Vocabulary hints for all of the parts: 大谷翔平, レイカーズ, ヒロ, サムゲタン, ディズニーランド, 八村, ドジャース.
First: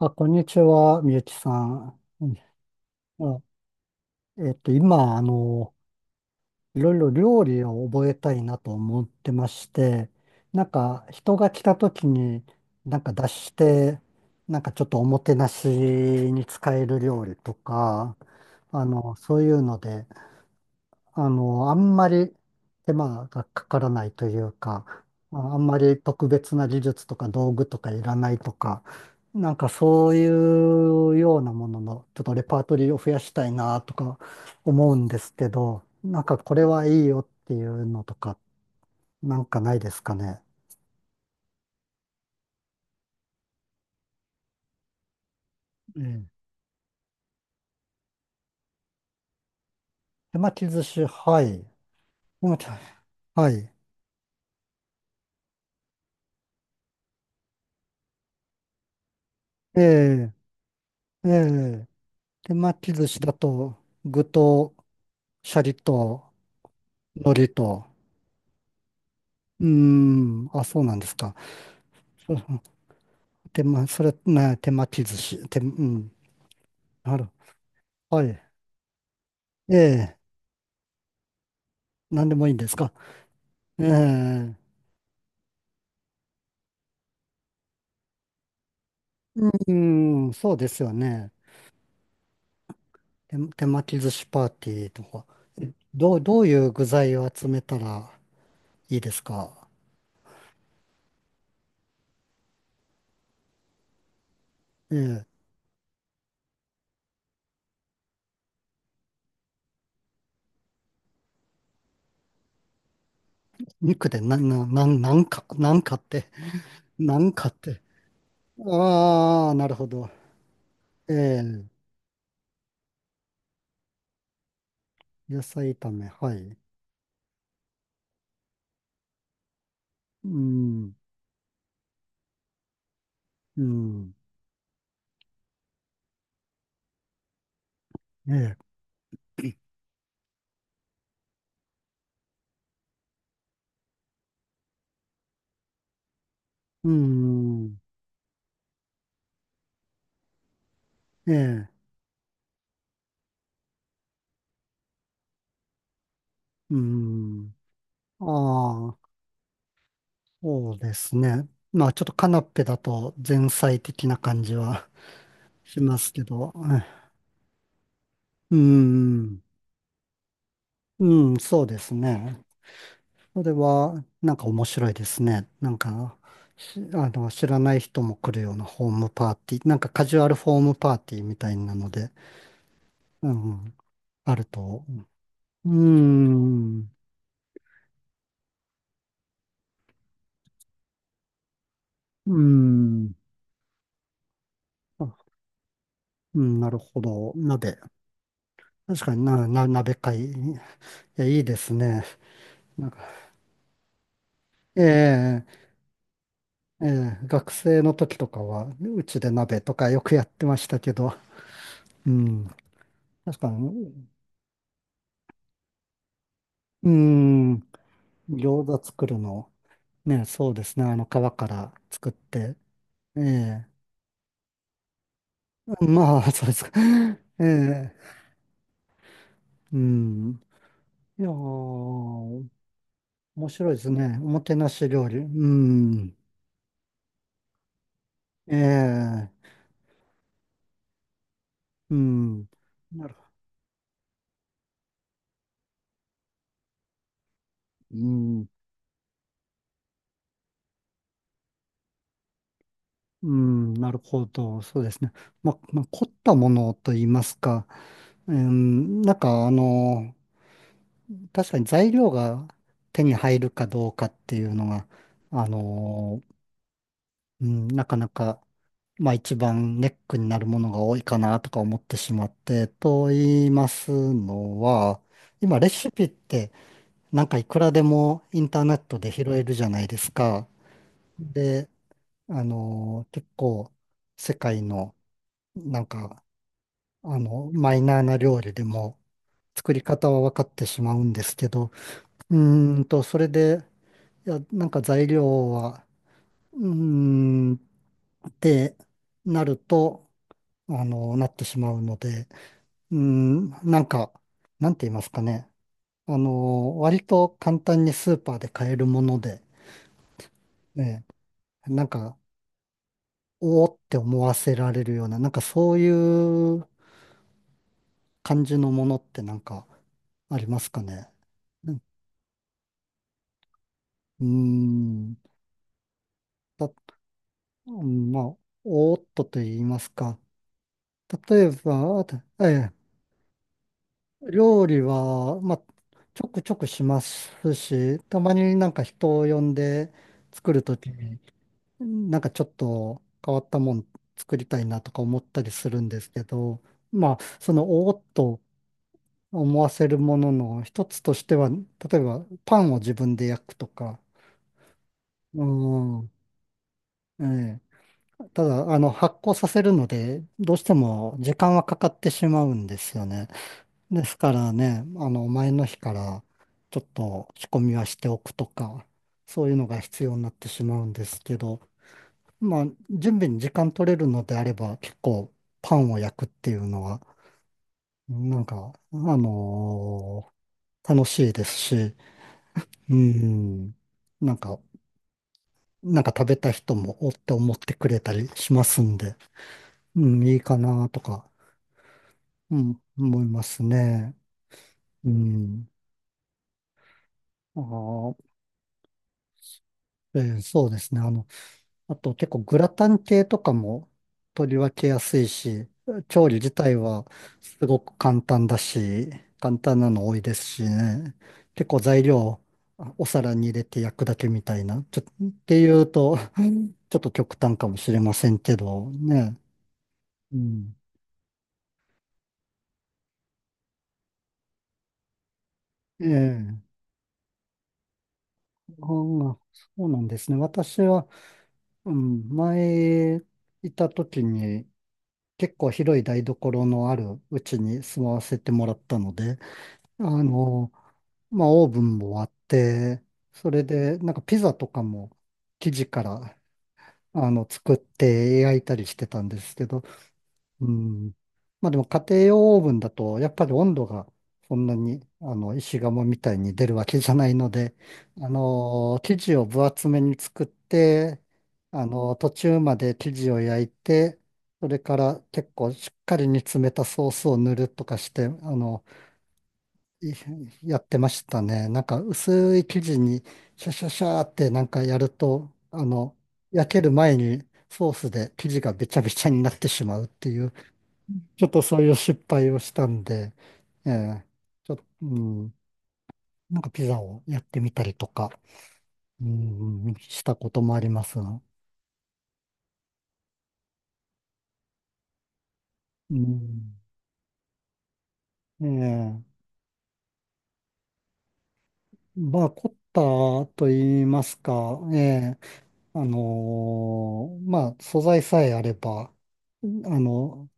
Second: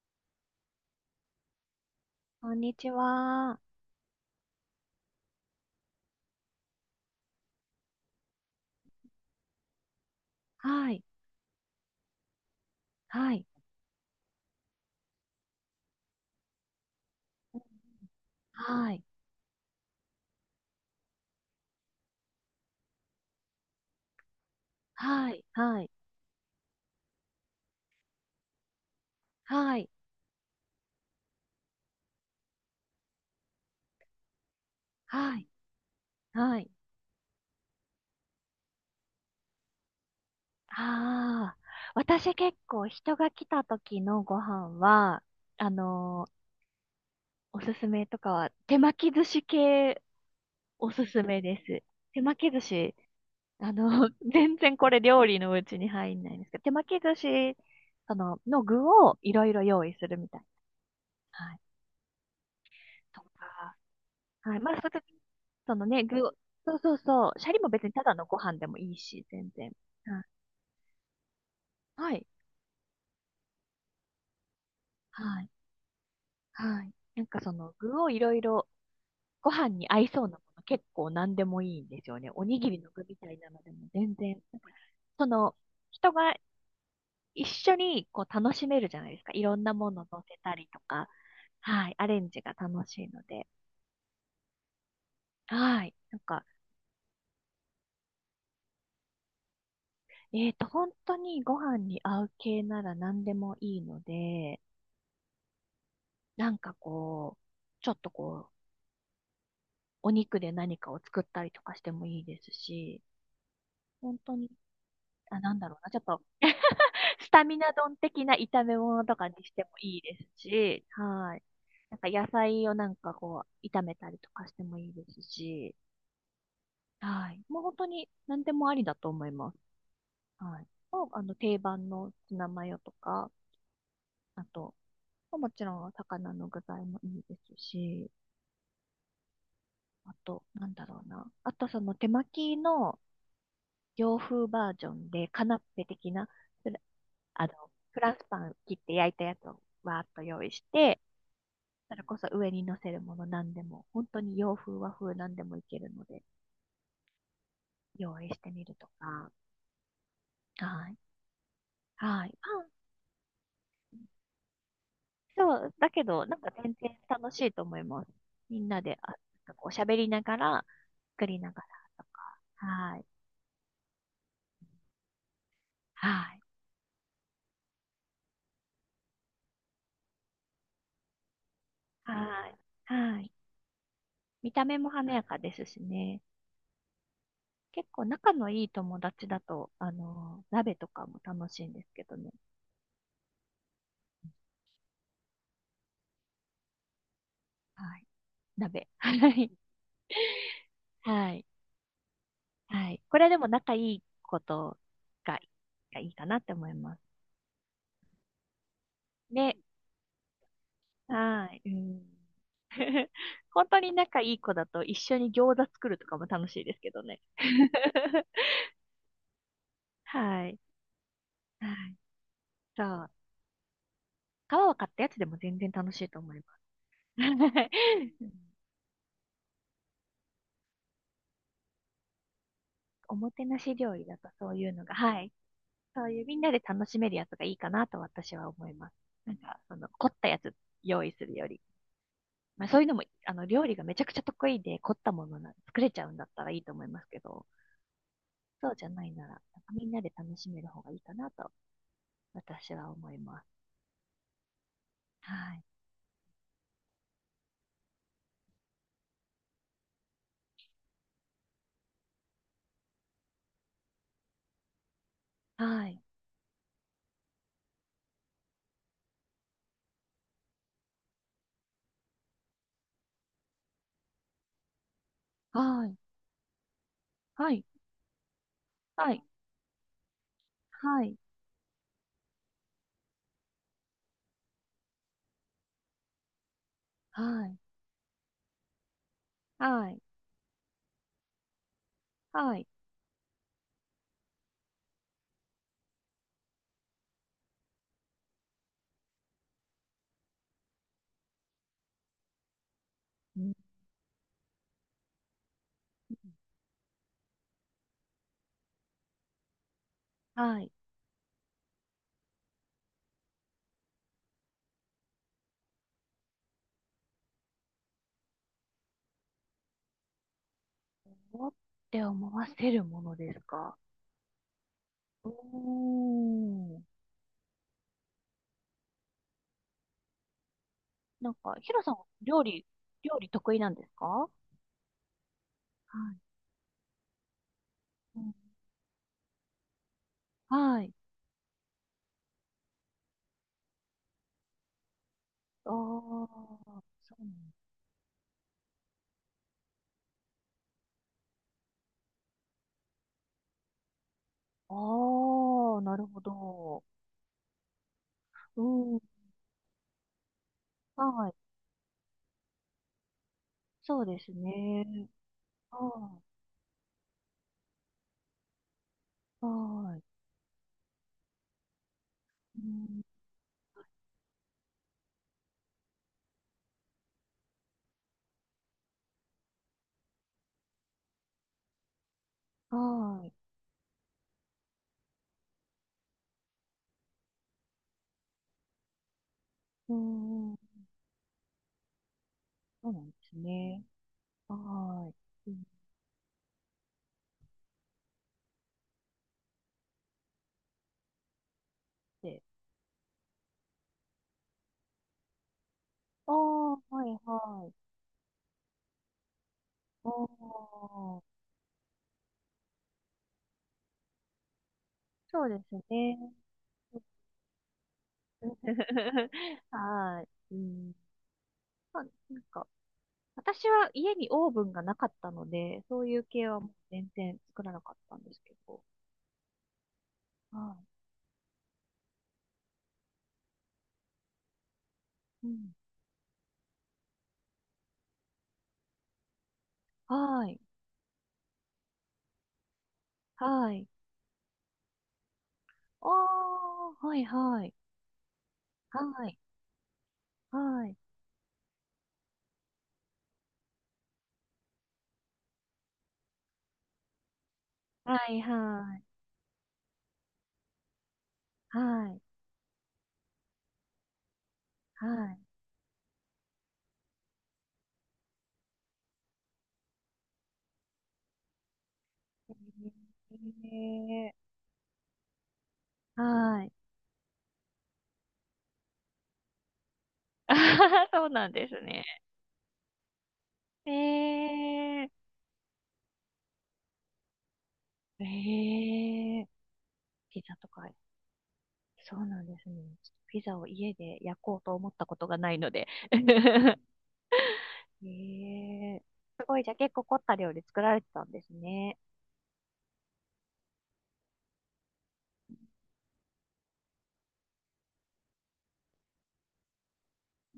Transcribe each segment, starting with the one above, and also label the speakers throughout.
Speaker 1: あ、こんにちは、みゆきさん。うん
Speaker 2: こんにち
Speaker 1: あ、
Speaker 2: は。
Speaker 1: えっと、今、あの、いろいろ料理を覚えたいなと思ってまして、なん
Speaker 2: はい。
Speaker 1: か、人が来た時に、なんか出
Speaker 2: はい。
Speaker 1: して、なんかちょっとおもてなしに使える料理とか、
Speaker 2: はい。
Speaker 1: そういうので、あんまり手間がかからないというか、
Speaker 2: はい。
Speaker 1: ああんま
Speaker 2: はい。
Speaker 1: り特別な技術とか道具とかいらないとか、なんか
Speaker 2: はい。
Speaker 1: そういうようなものの、ちょっとレパートリーを増やしたいなとか思うんです
Speaker 2: はい。
Speaker 1: けど、なんかこ
Speaker 2: は
Speaker 1: れ
Speaker 2: い。
Speaker 1: はいいよっていうのとか、なんかないですかね。
Speaker 2: ああ。私結構人が来た時のご飯は、あ
Speaker 1: え
Speaker 2: の
Speaker 1: え。
Speaker 2: ーおすすめとかは、手巻き寿司系
Speaker 1: 手巻き寿
Speaker 2: お
Speaker 1: 司、
Speaker 2: すすめ
Speaker 1: はい。
Speaker 2: です。手
Speaker 1: 手
Speaker 2: 巻き寿
Speaker 1: 巻き、
Speaker 2: 司、
Speaker 1: はい。
Speaker 2: 全然これ料理のうちに入んないんですけど、手巻き寿司、の具をいろいろ
Speaker 1: え
Speaker 2: 用意するみ
Speaker 1: え、
Speaker 2: たいな。
Speaker 1: え
Speaker 2: はい。
Speaker 1: え。手巻き寿司
Speaker 2: と
Speaker 1: だと、
Speaker 2: か、
Speaker 1: 具
Speaker 2: はい。ま
Speaker 1: と、
Speaker 2: あ、その時、
Speaker 1: シャリ
Speaker 2: そのね、
Speaker 1: と、
Speaker 2: 具を、そうそう
Speaker 1: 海
Speaker 2: そう。シ
Speaker 1: 苔
Speaker 2: ャリも別
Speaker 1: と、
Speaker 2: にただのご飯でもいいし、全
Speaker 1: うー
Speaker 2: 然。は
Speaker 1: ん、あ、そうなんですか。
Speaker 2: い。
Speaker 1: そう、手間、それ、ね、手巻き寿
Speaker 2: は
Speaker 1: 司。
Speaker 2: い。
Speaker 1: 手、うん、
Speaker 2: はい。
Speaker 1: な
Speaker 2: なん
Speaker 1: る。
Speaker 2: かその具をい
Speaker 1: は
Speaker 2: ろい
Speaker 1: い。
Speaker 2: ろ、ご飯
Speaker 1: え
Speaker 2: に合い
Speaker 1: え、
Speaker 2: そうなもの結構何でもいいんですよ
Speaker 1: なん
Speaker 2: ね。
Speaker 1: で
Speaker 2: お
Speaker 1: もいいん
Speaker 2: に
Speaker 1: で
Speaker 2: ぎ
Speaker 1: す
Speaker 2: りの
Speaker 1: か。
Speaker 2: 具みたいなのでも
Speaker 1: え
Speaker 2: 全然。
Speaker 1: え、
Speaker 2: その、人が一緒にこう楽しめるじゃないですか。いろん
Speaker 1: う
Speaker 2: なもの乗
Speaker 1: ん、
Speaker 2: せ
Speaker 1: そ
Speaker 2: た
Speaker 1: う
Speaker 2: り
Speaker 1: で
Speaker 2: と
Speaker 1: すよ
Speaker 2: か。
Speaker 1: ね。
Speaker 2: はい。アレンジが楽しいの
Speaker 1: 手、
Speaker 2: で。
Speaker 1: 手巻き寿司パーティーとか。え
Speaker 2: はい。
Speaker 1: ど
Speaker 2: な
Speaker 1: う、
Speaker 2: ん
Speaker 1: ど
Speaker 2: か、
Speaker 1: ういう具材を集めたらいいですか。
Speaker 2: 本当にご飯に合う系なら何でもいいので、
Speaker 1: ええ、
Speaker 2: なんかこう、ちょっとこう、お肉で何かを作ったりとかしてもいいですし、
Speaker 1: 肉
Speaker 2: 本
Speaker 1: で、
Speaker 2: 当に、
Speaker 1: なん
Speaker 2: あ、
Speaker 1: か、
Speaker 2: なんだ
Speaker 1: な
Speaker 2: ろう
Speaker 1: ん
Speaker 2: な、
Speaker 1: か
Speaker 2: ちょ
Speaker 1: っ
Speaker 2: っと
Speaker 1: て、な
Speaker 2: ス
Speaker 1: ん
Speaker 2: タ
Speaker 1: かっ
Speaker 2: ミナ
Speaker 1: て。
Speaker 2: 丼的な炒め物とかに
Speaker 1: あ
Speaker 2: し
Speaker 1: あ、
Speaker 2: て
Speaker 1: な
Speaker 2: も
Speaker 1: るほ
Speaker 2: いい
Speaker 1: ど。
Speaker 2: ですし、
Speaker 1: え
Speaker 2: はい。
Speaker 1: え、
Speaker 2: なんか野菜をなんかこう、炒めたりとかしてもいいです
Speaker 1: 野菜
Speaker 2: し、
Speaker 1: 炒め、はい。
Speaker 2: はい。もう本当に何でもありだと思います。
Speaker 1: う
Speaker 2: はい。
Speaker 1: ん、
Speaker 2: もう、定番のツナマヨとか、
Speaker 1: うん、
Speaker 2: あと、もちろん魚の具材もいいですし、
Speaker 1: ええ。
Speaker 2: あと、なんだろうな。あと、その手巻きの、洋風バージョンで、カナッペ的な、フラ
Speaker 1: うー
Speaker 2: あの、
Speaker 1: ん。
Speaker 2: フランスパン切って焼いたやつをわーっと用意して、
Speaker 1: ええ。
Speaker 2: それこそ上に乗せるもの何でも、本当に洋風和風何でもいけるので、
Speaker 1: うーん。
Speaker 2: 用意してみると
Speaker 1: ああ、
Speaker 2: か。
Speaker 1: そう
Speaker 2: は
Speaker 1: で
Speaker 2: い。
Speaker 1: すね。まあ、ちょっと
Speaker 2: は
Speaker 1: カ
Speaker 2: い。
Speaker 1: ナッ
Speaker 2: パ
Speaker 1: ペ
Speaker 2: ン、
Speaker 1: だと前菜的な感じは
Speaker 2: そう、
Speaker 1: し
Speaker 2: だ
Speaker 1: ま
Speaker 2: け
Speaker 1: すけ
Speaker 2: ど、なんか
Speaker 1: ど。
Speaker 2: 全然楽しいと思います。
Speaker 1: う
Speaker 2: みんなで、あ、
Speaker 1: ん。
Speaker 2: なんかおしゃべりながら、作
Speaker 1: う
Speaker 2: り
Speaker 1: ん、
Speaker 2: な
Speaker 1: そ
Speaker 2: が
Speaker 1: う
Speaker 2: ら
Speaker 1: です
Speaker 2: とか。
Speaker 1: ね。
Speaker 2: はい。
Speaker 1: それは、なんか面白いですね。
Speaker 2: はい。
Speaker 1: あの、知らない人も来るようなホームパーティー、なんかカジュアルホームパーティーみたいなので、
Speaker 2: はい。は
Speaker 1: う
Speaker 2: い。
Speaker 1: ん、ある
Speaker 2: 見た目
Speaker 1: と。
Speaker 2: も華やかです
Speaker 1: う
Speaker 2: しね。
Speaker 1: ん。う
Speaker 2: 結構仲のいい友達だと、鍋とかも楽しいんですけどね。
Speaker 1: ん。あ、うん、なるほど。鍋。
Speaker 2: はい。鍋。
Speaker 1: 確かに、
Speaker 2: はい。
Speaker 1: 鍋会。いや、
Speaker 2: は
Speaker 1: いい
Speaker 2: い。
Speaker 1: ですね。なん
Speaker 2: は
Speaker 1: か、
Speaker 2: い。これでも仲いいことが、
Speaker 1: ええ、
Speaker 2: がいいかなって思い
Speaker 1: え
Speaker 2: ます。
Speaker 1: え、学生の時とかは、うちで
Speaker 2: ね。
Speaker 1: 鍋とかよくやってましたけど、
Speaker 2: はい。うん。
Speaker 1: うん。確か
Speaker 2: 本当に
Speaker 1: に、
Speaker 2: 仲いい子だと一緒に餃子作るとかも楽しいです
Speaker 1: う
Speaker 2: けどね。
Speaker 1: ん、餃子作るの、ね、
Speaker 2: は
Speaker 1: そう
Speaker 2: い。
Speaker 1: ですね。あの、皮か
Speaker 2: は
Speaker 1: ら
Speaker 2: い。
Speaker 1: 作って、
Speaker 2: そう。
Speaker 1: ええ、
Speaker 2: 皮を買ったやつでも全然楽しいと
Speaker 1: まあ、
Speaker 2: 思い
Speaker 1: そうで
Speaker 2: ます。
Speaker 1: すか。ええ、
Speaker 2: うん。
Speaker 1: うん。いやー、
Speaker 2: おもて
Speaker 1: 面
Speaker 2: な
Speaker 1: 白
Speaker 2: し
Speaker 1: いです
Speaker 2: 料理だ
Speaker 1: ね。お
Speaker 2: と
Speaker 1: も
Speaker 2: そ
Speaker 1: て
Speaker 2: う
Speaker 1: な
Speaker 2: いうの
Speaker 1: し
Speaker 2: が、
Speaker 1: 料理。
Speaker 2: はい、
Speaker 1: う
Speaker 2: そう
Speaker 1: ん。
Speaker 2: いうみんなで楽しめるやつがいいかなと私は思います。
Speaker 1: え
Speaker 2: なん
Speaker 1: え、
Speaker 2: か、凝ったやつ用意するより。
Speaker 1: うん。
Speaker 2: まあそういうのも、
Speaker 1: なるほ
Speaker 2: 料理がめちゃくちゃ得意で凝ったものな、作れちゃうんだったらいいと思いますけど、
Speaker 1: ど。うん、
Speaker 2: そうじゃないなら、なんかみんなで楽しめる方がいいかなと私は思い
Speaker 1: う
Speaker 2: ます。
Speaker 1: ん、なるほど。そうですね。
Speaker 2: はい。
Speaker 1: まあ、凝ったものと言いますか、うん、あの、確かに材料が手に入るかどうかっていうのが、あ
Speaker 2: はい。
Speaker 1: の、うん、なかなか、まあ一番ネックになるものが多いかなとか思ってしまって、と言いますのは、今レ
Speaker 2: は
Speaker 1: シ
Speaker 2: い。
Speaker 1: ピって、なんかい
Speaker 2: は
Speaker 1: く
Speaker 2: い。
Speaker 1: らでもインターネットで拾えるじゃないですか。
Speaker 2: はい。
Speaker 1: で、結構世界の、なんか
Speaker 2: はい。
Speaker 1: マイナーな料理でも
Speaker 2: はい。
Speaker 1: 作り
Speaker 2: はい。
Speaker 1: 方は分かってしまうんですけど、う
Speaker 2: はい。
Speaker 1: ーんと、それで、いや、なんか材料は、うーん、ってなると、なってしまうので、うー
Speaker 2: う
Speaker 1: ん、
Speaker 2: ん。
Speaker 1: なんか、なんて言いますかね。割と簡単にスーパーで買えるもので、
Speaker 2: はい。
Speaker 1: ね、なんか、おおって思わせられるような、なんかそういう感じのものって、なんかありますかね。
Speaker 2: おっ
Speaker 1: うん。
Speaker 2: て思わせるものですか。
Speaker 1: うーん
Speaker 2: お
Speaker 1: た、
Speaker 2: ー。
Speaker 1: うん、まあ、おーっとと言いますか。
Speaker 2: なん
Speaker 1: 例え
Speaker 2: か、ヒロさん、
Speaker 1: ば、あと
Speaker 2: 料
Speaker 1: え
Speaker 2: 理、
Speaker 1: え、
Speaker 2: 料理得意なんですか？は
Speaker 1: 料理は、まあ、ちょくちょくしますし、た
Speaker 2: い。う
Speaker 1: ま
Speaker 2: ん。
Speaker 1: になんか人を呼んで作ると
Speaker 2: は
Speaker 1: き
Speaker 2: い。
Speaker 1: に、なんかちょっと変わったもん作りたいなとか思ったりす
Speaker 2: あ
Speaker 1: るんですけど、
Speaker 2: あ、
Speaker 1: ま
Speaker 2: そ
Speaker 1: あ、
Speaker 2: うな
Speaker 1: そ
Speaker 2: ん
Speaker 1: のおーっと思わせるものの一つとしては、例えばパンを自分で焼くとか、
Speaker 2: ああ
Speaker 1: う
Speaker 2: ー、なる
Speaker 1: ん、
Speaker 2: ほど。
Speaker 1: ええ、た
Speaker 2: う
Speaker 1: だ、
Speaker 2: ん。
Speaker 1: 発酵させるので、どうしても
Speaker 2: は
Speaker 1: 時
Speaker 2: い。
Speaker 1: 間はかかってしまうんですよね。
Speaker 2: そ
Speaker 1: で
Speaker 2: うで
Speaker 1: すか
Speaker 2: す
Speaker 1: らね、
Speaker 2: ね。
Speaker 1: 前の日か
Speaker 2: は
Speaker 1: らちょっと仕込みはしておくとか、そ
Speaker 2: い。
Speaker 1: ういうのが
Speaker 2: は
Speaker 1: 必要
Speaker 2: い。
Speaker 1: になってしまうんですけど、
Speaker 2: う
Speaker 1: まあ、
Speaker 2: ん。
Speaker 1: 準備に時間取れるのであれば、結構パンを焼くっていうのは、なんか、あの楽しいですし、う
Speaker 2: はい。
Speaker 1: ん、なんか、なんか食べた人もおって思ってくれたりしますんで、
Speaker 2: う
Speaker 1: うん、いいか
Speaker 2: ん。
Speaker 1: なとか。うん、
Speaker 2: そうなんで
Speaker 1: 思い
Speaker 2: す
Speaker 1: ます
Speaker 2: ね。
Speaker 1: ね。う
Speaker 2: はい。うん。
Speaker 1: ん。あー、えー、そうですね。あと結構
Speaker 2: で、
Speaker 1: グラタン系とかも取り分けやすいし、調
Speaker 2: あ
Speaker 1: 理自
Speaker 2: あ、
Speaker 1: 体
Speaker 2: は
Speaker 1: は
Speaker 2: い、
Speaker 1: す
Speaker 2: はい。
Speaker 1: ごく簡単だし、簡単なの
Speaker 2: あ
Speaker 1: 多いですしね。
Speaker 2: あ、
Speaker 1: 結構材料、あ、お皿に入れて焼くだけみたいな。っ
Speaker 2: そう
Speaker 1: て
Speaker 2: で
Speaker 1: い
Speaker 2: す
Speaker 1: うと、
Speaker 2: ね。
Speaker 1: うん、ちょっと極端かもしれませんけどね。
Speaker 2: は
Speaker 1: う
Speaker 2: い。う
Speaker 1: ん。
Speaker 2: ん。まあ、なんか、私は家にオーブンがなかったので、そういう系はもう
Speaker 1: ええ、
Speaker 2: 全然作らなかったんですけ
Speaker 1: あ
Speaker 2: ど。
Speaker 1: あ、そうなんですね。
Speaker 2: は
Speaker 1: 私は、うん、前いた時に、
Speaker 2: い。う
Speaker 1: 結
Speaker 2: ん。
Speaker 1: 構広い台所のあるうちに住まわせてもらったので、あ
Speaker 2: はい。
Speaker 1: の、まあ、オーブンもあって、それ
Speaker 2: はい。
Speaker 1: で、なんかピザとかも生地か
Speaker 2: あ
Speaker 1: ら、
Speaker 2: あ、はいはい。
Speaker 1: 作って焼いたりし
Speaker 2: は
Speaker 1: てたん
Speaker 2: い。
Speaker 1: ですけど、う
Speaker 2: はい。
Speaker 1: ん。まあでも家庭用オーブンだと、やっぱり温度がそんなに、石窯みたいに出るわけじゃないので、
Speaker 2: はいはい。
Speaker 1: 生地を分厚めに作って、
Speaker 2: はい。
Speaker 1: 途中まで生地を焼いて、それか
Speaker 2: は
Speaker 1: ら
Speaker 2: い。
Speaker 1: 結構しっかり煮詰めたソースを塗るとかして、いやってましたね。なんか薄い生地にシャシャシャーって
Speaker 2: え
Speaker 1: なんかやると、
Speaker 2: は
Speaker 1: 焼
Speaker 2: い。
Speaker 1: ける前にソースで生地がべちゃべちゃになってしまうってい う、
Speaker 2: あははそう
Speaker 1: ちょ
Speaker 2: な
Speaker 1: っ
Speaker 2: ん
Speaker 1: と
Speaker 2: で
Speaker 1: そ
Speaker 2: す
Speaker 1: ういう
Speaker 2: ね。
Speaker 1: 失敗をしたんで、ええ、ちょっと、
Speaker 2: え
Speaker 1: うん、なんかピザをやってみたりと
Speaker 2: ー、
Speaker 1: か、
Speaker 2: え
Speaker 1: う
Speaker 2: ー、
Speaker 1: ん、うん、した
Speaker 2: ピ
Speaker 1: こ
Speaker 2: ザ
Speaker 1: と
Speaker 2: と
Speaker 1: もあ
Speaker 2: か、
Speaker 1: りますが。
Speaker 2: そうなんですね。ピザを家で焼こうと思ったことがないので。
Speaker 1: うん、
Speaker 2: ええ
Speaker 1: ええ、
Speaker 2: すごい、じゃあ結構凝った料理作られてたんですね。
Speaker 1: まあ、凝ったと言いますか、ええ、あのー、まあ、素材さえあれば、あの、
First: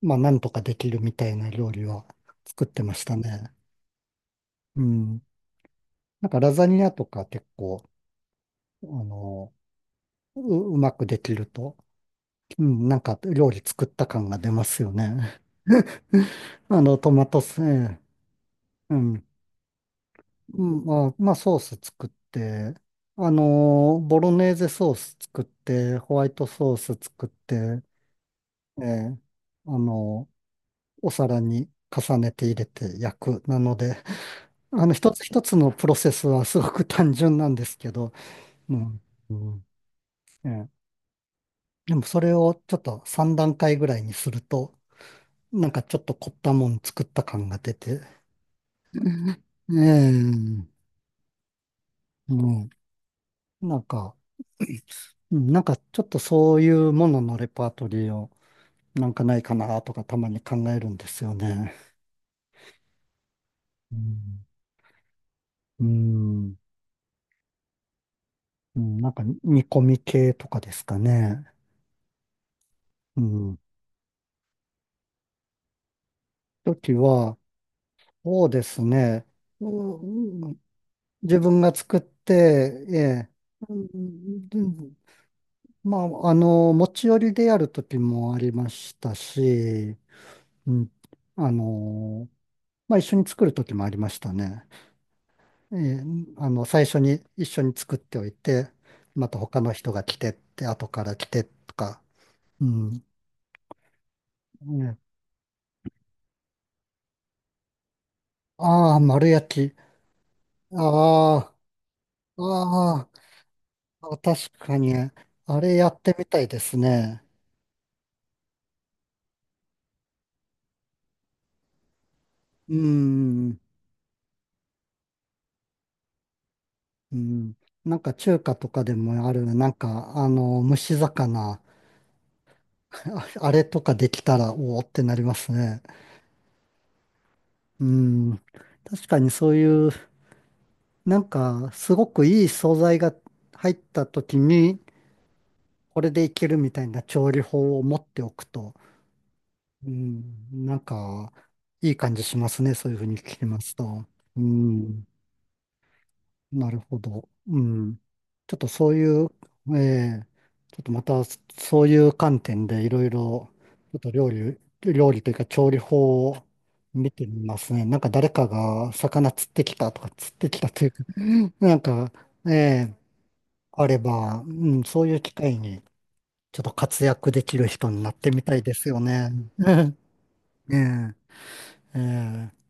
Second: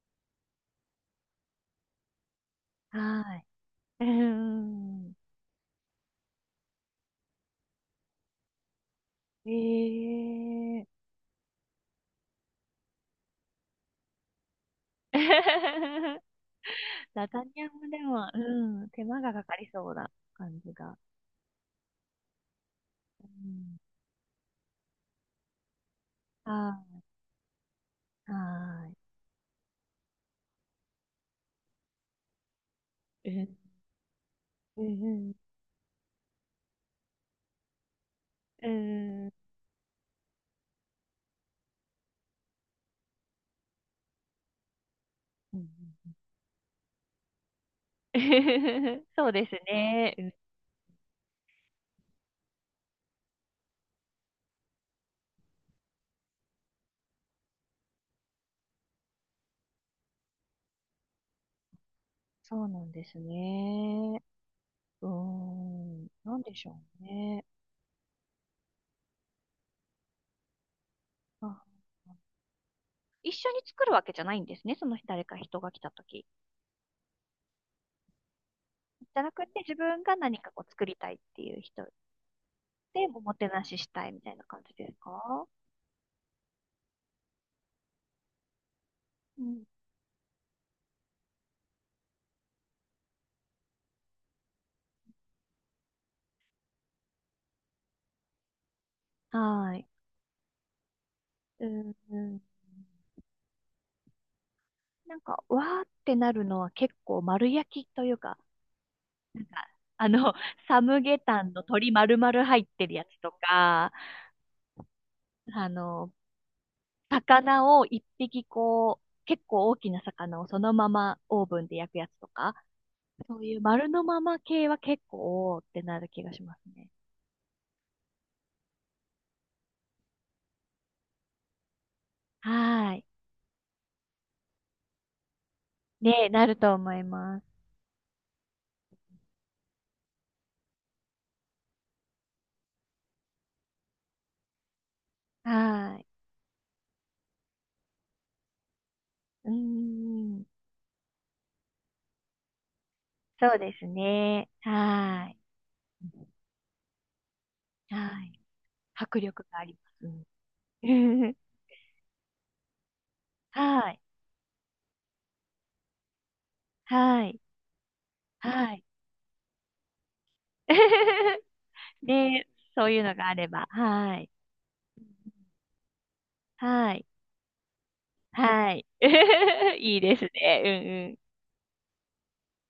Speaker 1: まあ、なんとかできるみたいな料理は作ってました
Speaker 2: はい。
Speaker 1: ね。
Speaker 2: う
Speaker 1: う
Speaker 2: ん。
Speaker 1: ん。なんか、ラザニアとか結構、あの、う、う
Speaker 2: ええ
Speaker 1: まくできると、うん、なんか料理作った感が出ますよね。あの、トマ
Speaker 2: ラ
Speaker 1: ト
Speaker 2: ザ
Speaker 1: ス、
Speaker 2: ニ
Speaker 1: え
Speaker 2: アもで
Speaker 1: え、
Speaker 2: も、うん、
Speaker 1: う
Speaker 2: 手間
Speaker 1: ん。
Speaker 2: がかかりそうな感
Speaker 1: う
Speaker 2: じ
Speaker 1: ん、
Speaker 2: が。
Speaker 1: まあ、まあ、ソース作って、
Speaker 2: うん。
Speaker 1: ボロネーゼソース作って、ホワイトソース
Speaker 2: は
Speaker 1: 作って、
Speaker 2: い。
Speaker 1: え
Speaker 2: は
Speaker 1: え、あの、お皿に重ねて入れて焼
Speaker 2: い。う
Speaker 1: く。な
Speaker 2: ん。
Speaker 1: ので、
Speaker 2: う
Speaker 1: 一つ
Speaker 2: ん。
Speaker 1: 一つのプロセスはすごく単純なんですけど、
Speaker 2: う
Speaker 1: うん。
Speaker 2: ん。
Speaker 1: うん、ええ、でもそれをちょっと3段階ぐらいにすると、
Speaker 2: う
Speaker 1: な
Speaker 2: ん。
Speaker 1: んかちょっと凝ったもん作った感が出て、う
Speaker 2: そうです
Speaker 1: ん、
Speaker 2: ね。うん。
Speaker 1: ええ、うん、なんか、うん、なんかちょっとそういうもののレパートリーをなんかないかなとかたまに考えるんですよね。
Speaker 2: そうなんです
Speaker 1: う
Speaker 2: ね。
Speaker 1: ん、
Speaker 2: うー
Speaker 1: う
Speaker 2: ん。なんで
Speaker 1: ん、
Speaker 2: しょうね。
Speaker 1: うん、なんか煮込み系とかですかね。
Speaker 2: あ。
Speaker 1: う
Speaker 2: 一緒
Speaker 1: ん。
Speaker 2: に作るわけじゃないんですね、その誰か人が来た時。
Speaker 1: 時は、そうです
Speaker 2: じゃ
Speaker 1: ね。
Speaker 2: なくて、自分が何
Speaker 1: う
Speaker 2: か
Speaker 1: ん、
Speaker 2: こう作りたいっ
Speaker 1: 自
Speaker 2: てい
Speaker 1: 分
Speaker 2: う
Speaker 1: が
Speaker 2: 人
Speaker 1: 作って、え
Speaker 2: で、お
Speaker 1: え、
Speaker 2: もてな
Speaker 1: う
Speaker 2: ししたいみたいな感じで
Speaker 1: ん、
Speaker 2: すか？
Speaker 1: まあ、持ち寄りでやる時もありました
Speaker 2: うん。
Speaker 1: し、うん、あの、まあ、一緒に作る時もありましたね。えー、あの、最初に一緒に作っておいて、また他の
Speaker 2: はい。
Speaker 1: 人が来てって、後から来て
Speaker 2: う
Speaker 1: と
Speaker 2: ん、
Speaker 1: か、
Speaker 2: うん。
Speaker 1: うん。ね、
Speaker 2: なんか、わーってなるのは結構丸焼きというか、
Speaker 1: ああ、丸
Speaker 2: なんか、
Speaker 1: 焼き。
Speaker 2: あの、サムゲタン
Speaker 1: あ
Speaker 2: の鶏丸
Speaker 1: あ、
Speaker 2: 々入ってるや
Speaker 1: あ
Speaker 2: つとか、
Speaker 1: あ、確かに、あ
Speaker 2: あ
Speaker 1: れやっ
Speaker 2: の、
Speaker 1: てみたいですね。
Speaker 2: 魚を一匹こう、結構大きな魚をそのままオーブンで焼くやつとか、
Speaker 1: う
Speaker 2: そうい
Speaker 1: ん、
Speaker 2: う丸のまま系は結構、おーってなる気がしますね。
Speaker 1: うん。なんか中華とかでもある、なんか、蒸し魚。
Speaker 2: はーい。
Speaker 1: あ、あれとかできたら、おおってなりますね。
Speaker 2: ね、なると思います。
Speaker 1: うん。確かにそういう、なんか、すごくいい素材が入った時に、
Speaker 2: は
Speaker 1: こ
Speaker 2: ーい。
Speaker 1: れでいけるみたいな調理法を持っておくと、
Speaker 2: うー
Speaker 1: う
Speaker 2: ん。
Speaker 1: ん、なんか、いい感じしますね。そういうふうに聞き
Speaker 2: そう
Speaker 1: ます
Speaker 2: です
Speaker 1: と。う
Speaker 2: ね。
Speaker 1: ん。
Speaker 2: はーい。
Speaker 1: なるほど。うん。
Speaker 2: はーい。
Speaker 1: ちょっとそうい
Speaker 2: 迫
Speaker 1: う、
Speaker 2: 力があり
Speaker 1: え
Speaker 2: ます。
Speaker 1: え、ちょっと
Speaker 2: う
Speaker 1: また
Speaker 2: ん。
Speaker 1: そういう観点でいろいろ、
Speaker 2: はー
Speaker 1: ちょっと
Speaker 2: い。
Speaker 1: 料理、料理というか調理法を見
Speaker 2: は
Speaker 1: て
Speaker 2: ーい。
Speaker 1: みますね。なんか誰か
Speaker 2: はーい。
Speaker 1: が魚釣ってきたとか、釣ってきたというか、なんか、
Speaker 2: ね、
Speaker 1: え
Speaker 2: そう
Speaker 1: え、
Speaker 2: いうのがあれば。
Speaker 1: あれ
Speaker 2: はーい。
Speaker 1: ば、うん、そういう機会にちょっと
Speaker 2: はー
Speaker 1: 活
Speaker 2: い。
Speaker 1: 躍できる人になってみ
Speaker 2: は
Speaker 1: たいですよ
Speaker 2: ーい。
Speaker 1: ね。う
Speaker 2: い
Speaker 1: ん、
Speaker 2: いですね。うんうん。
Speaker 1: えええ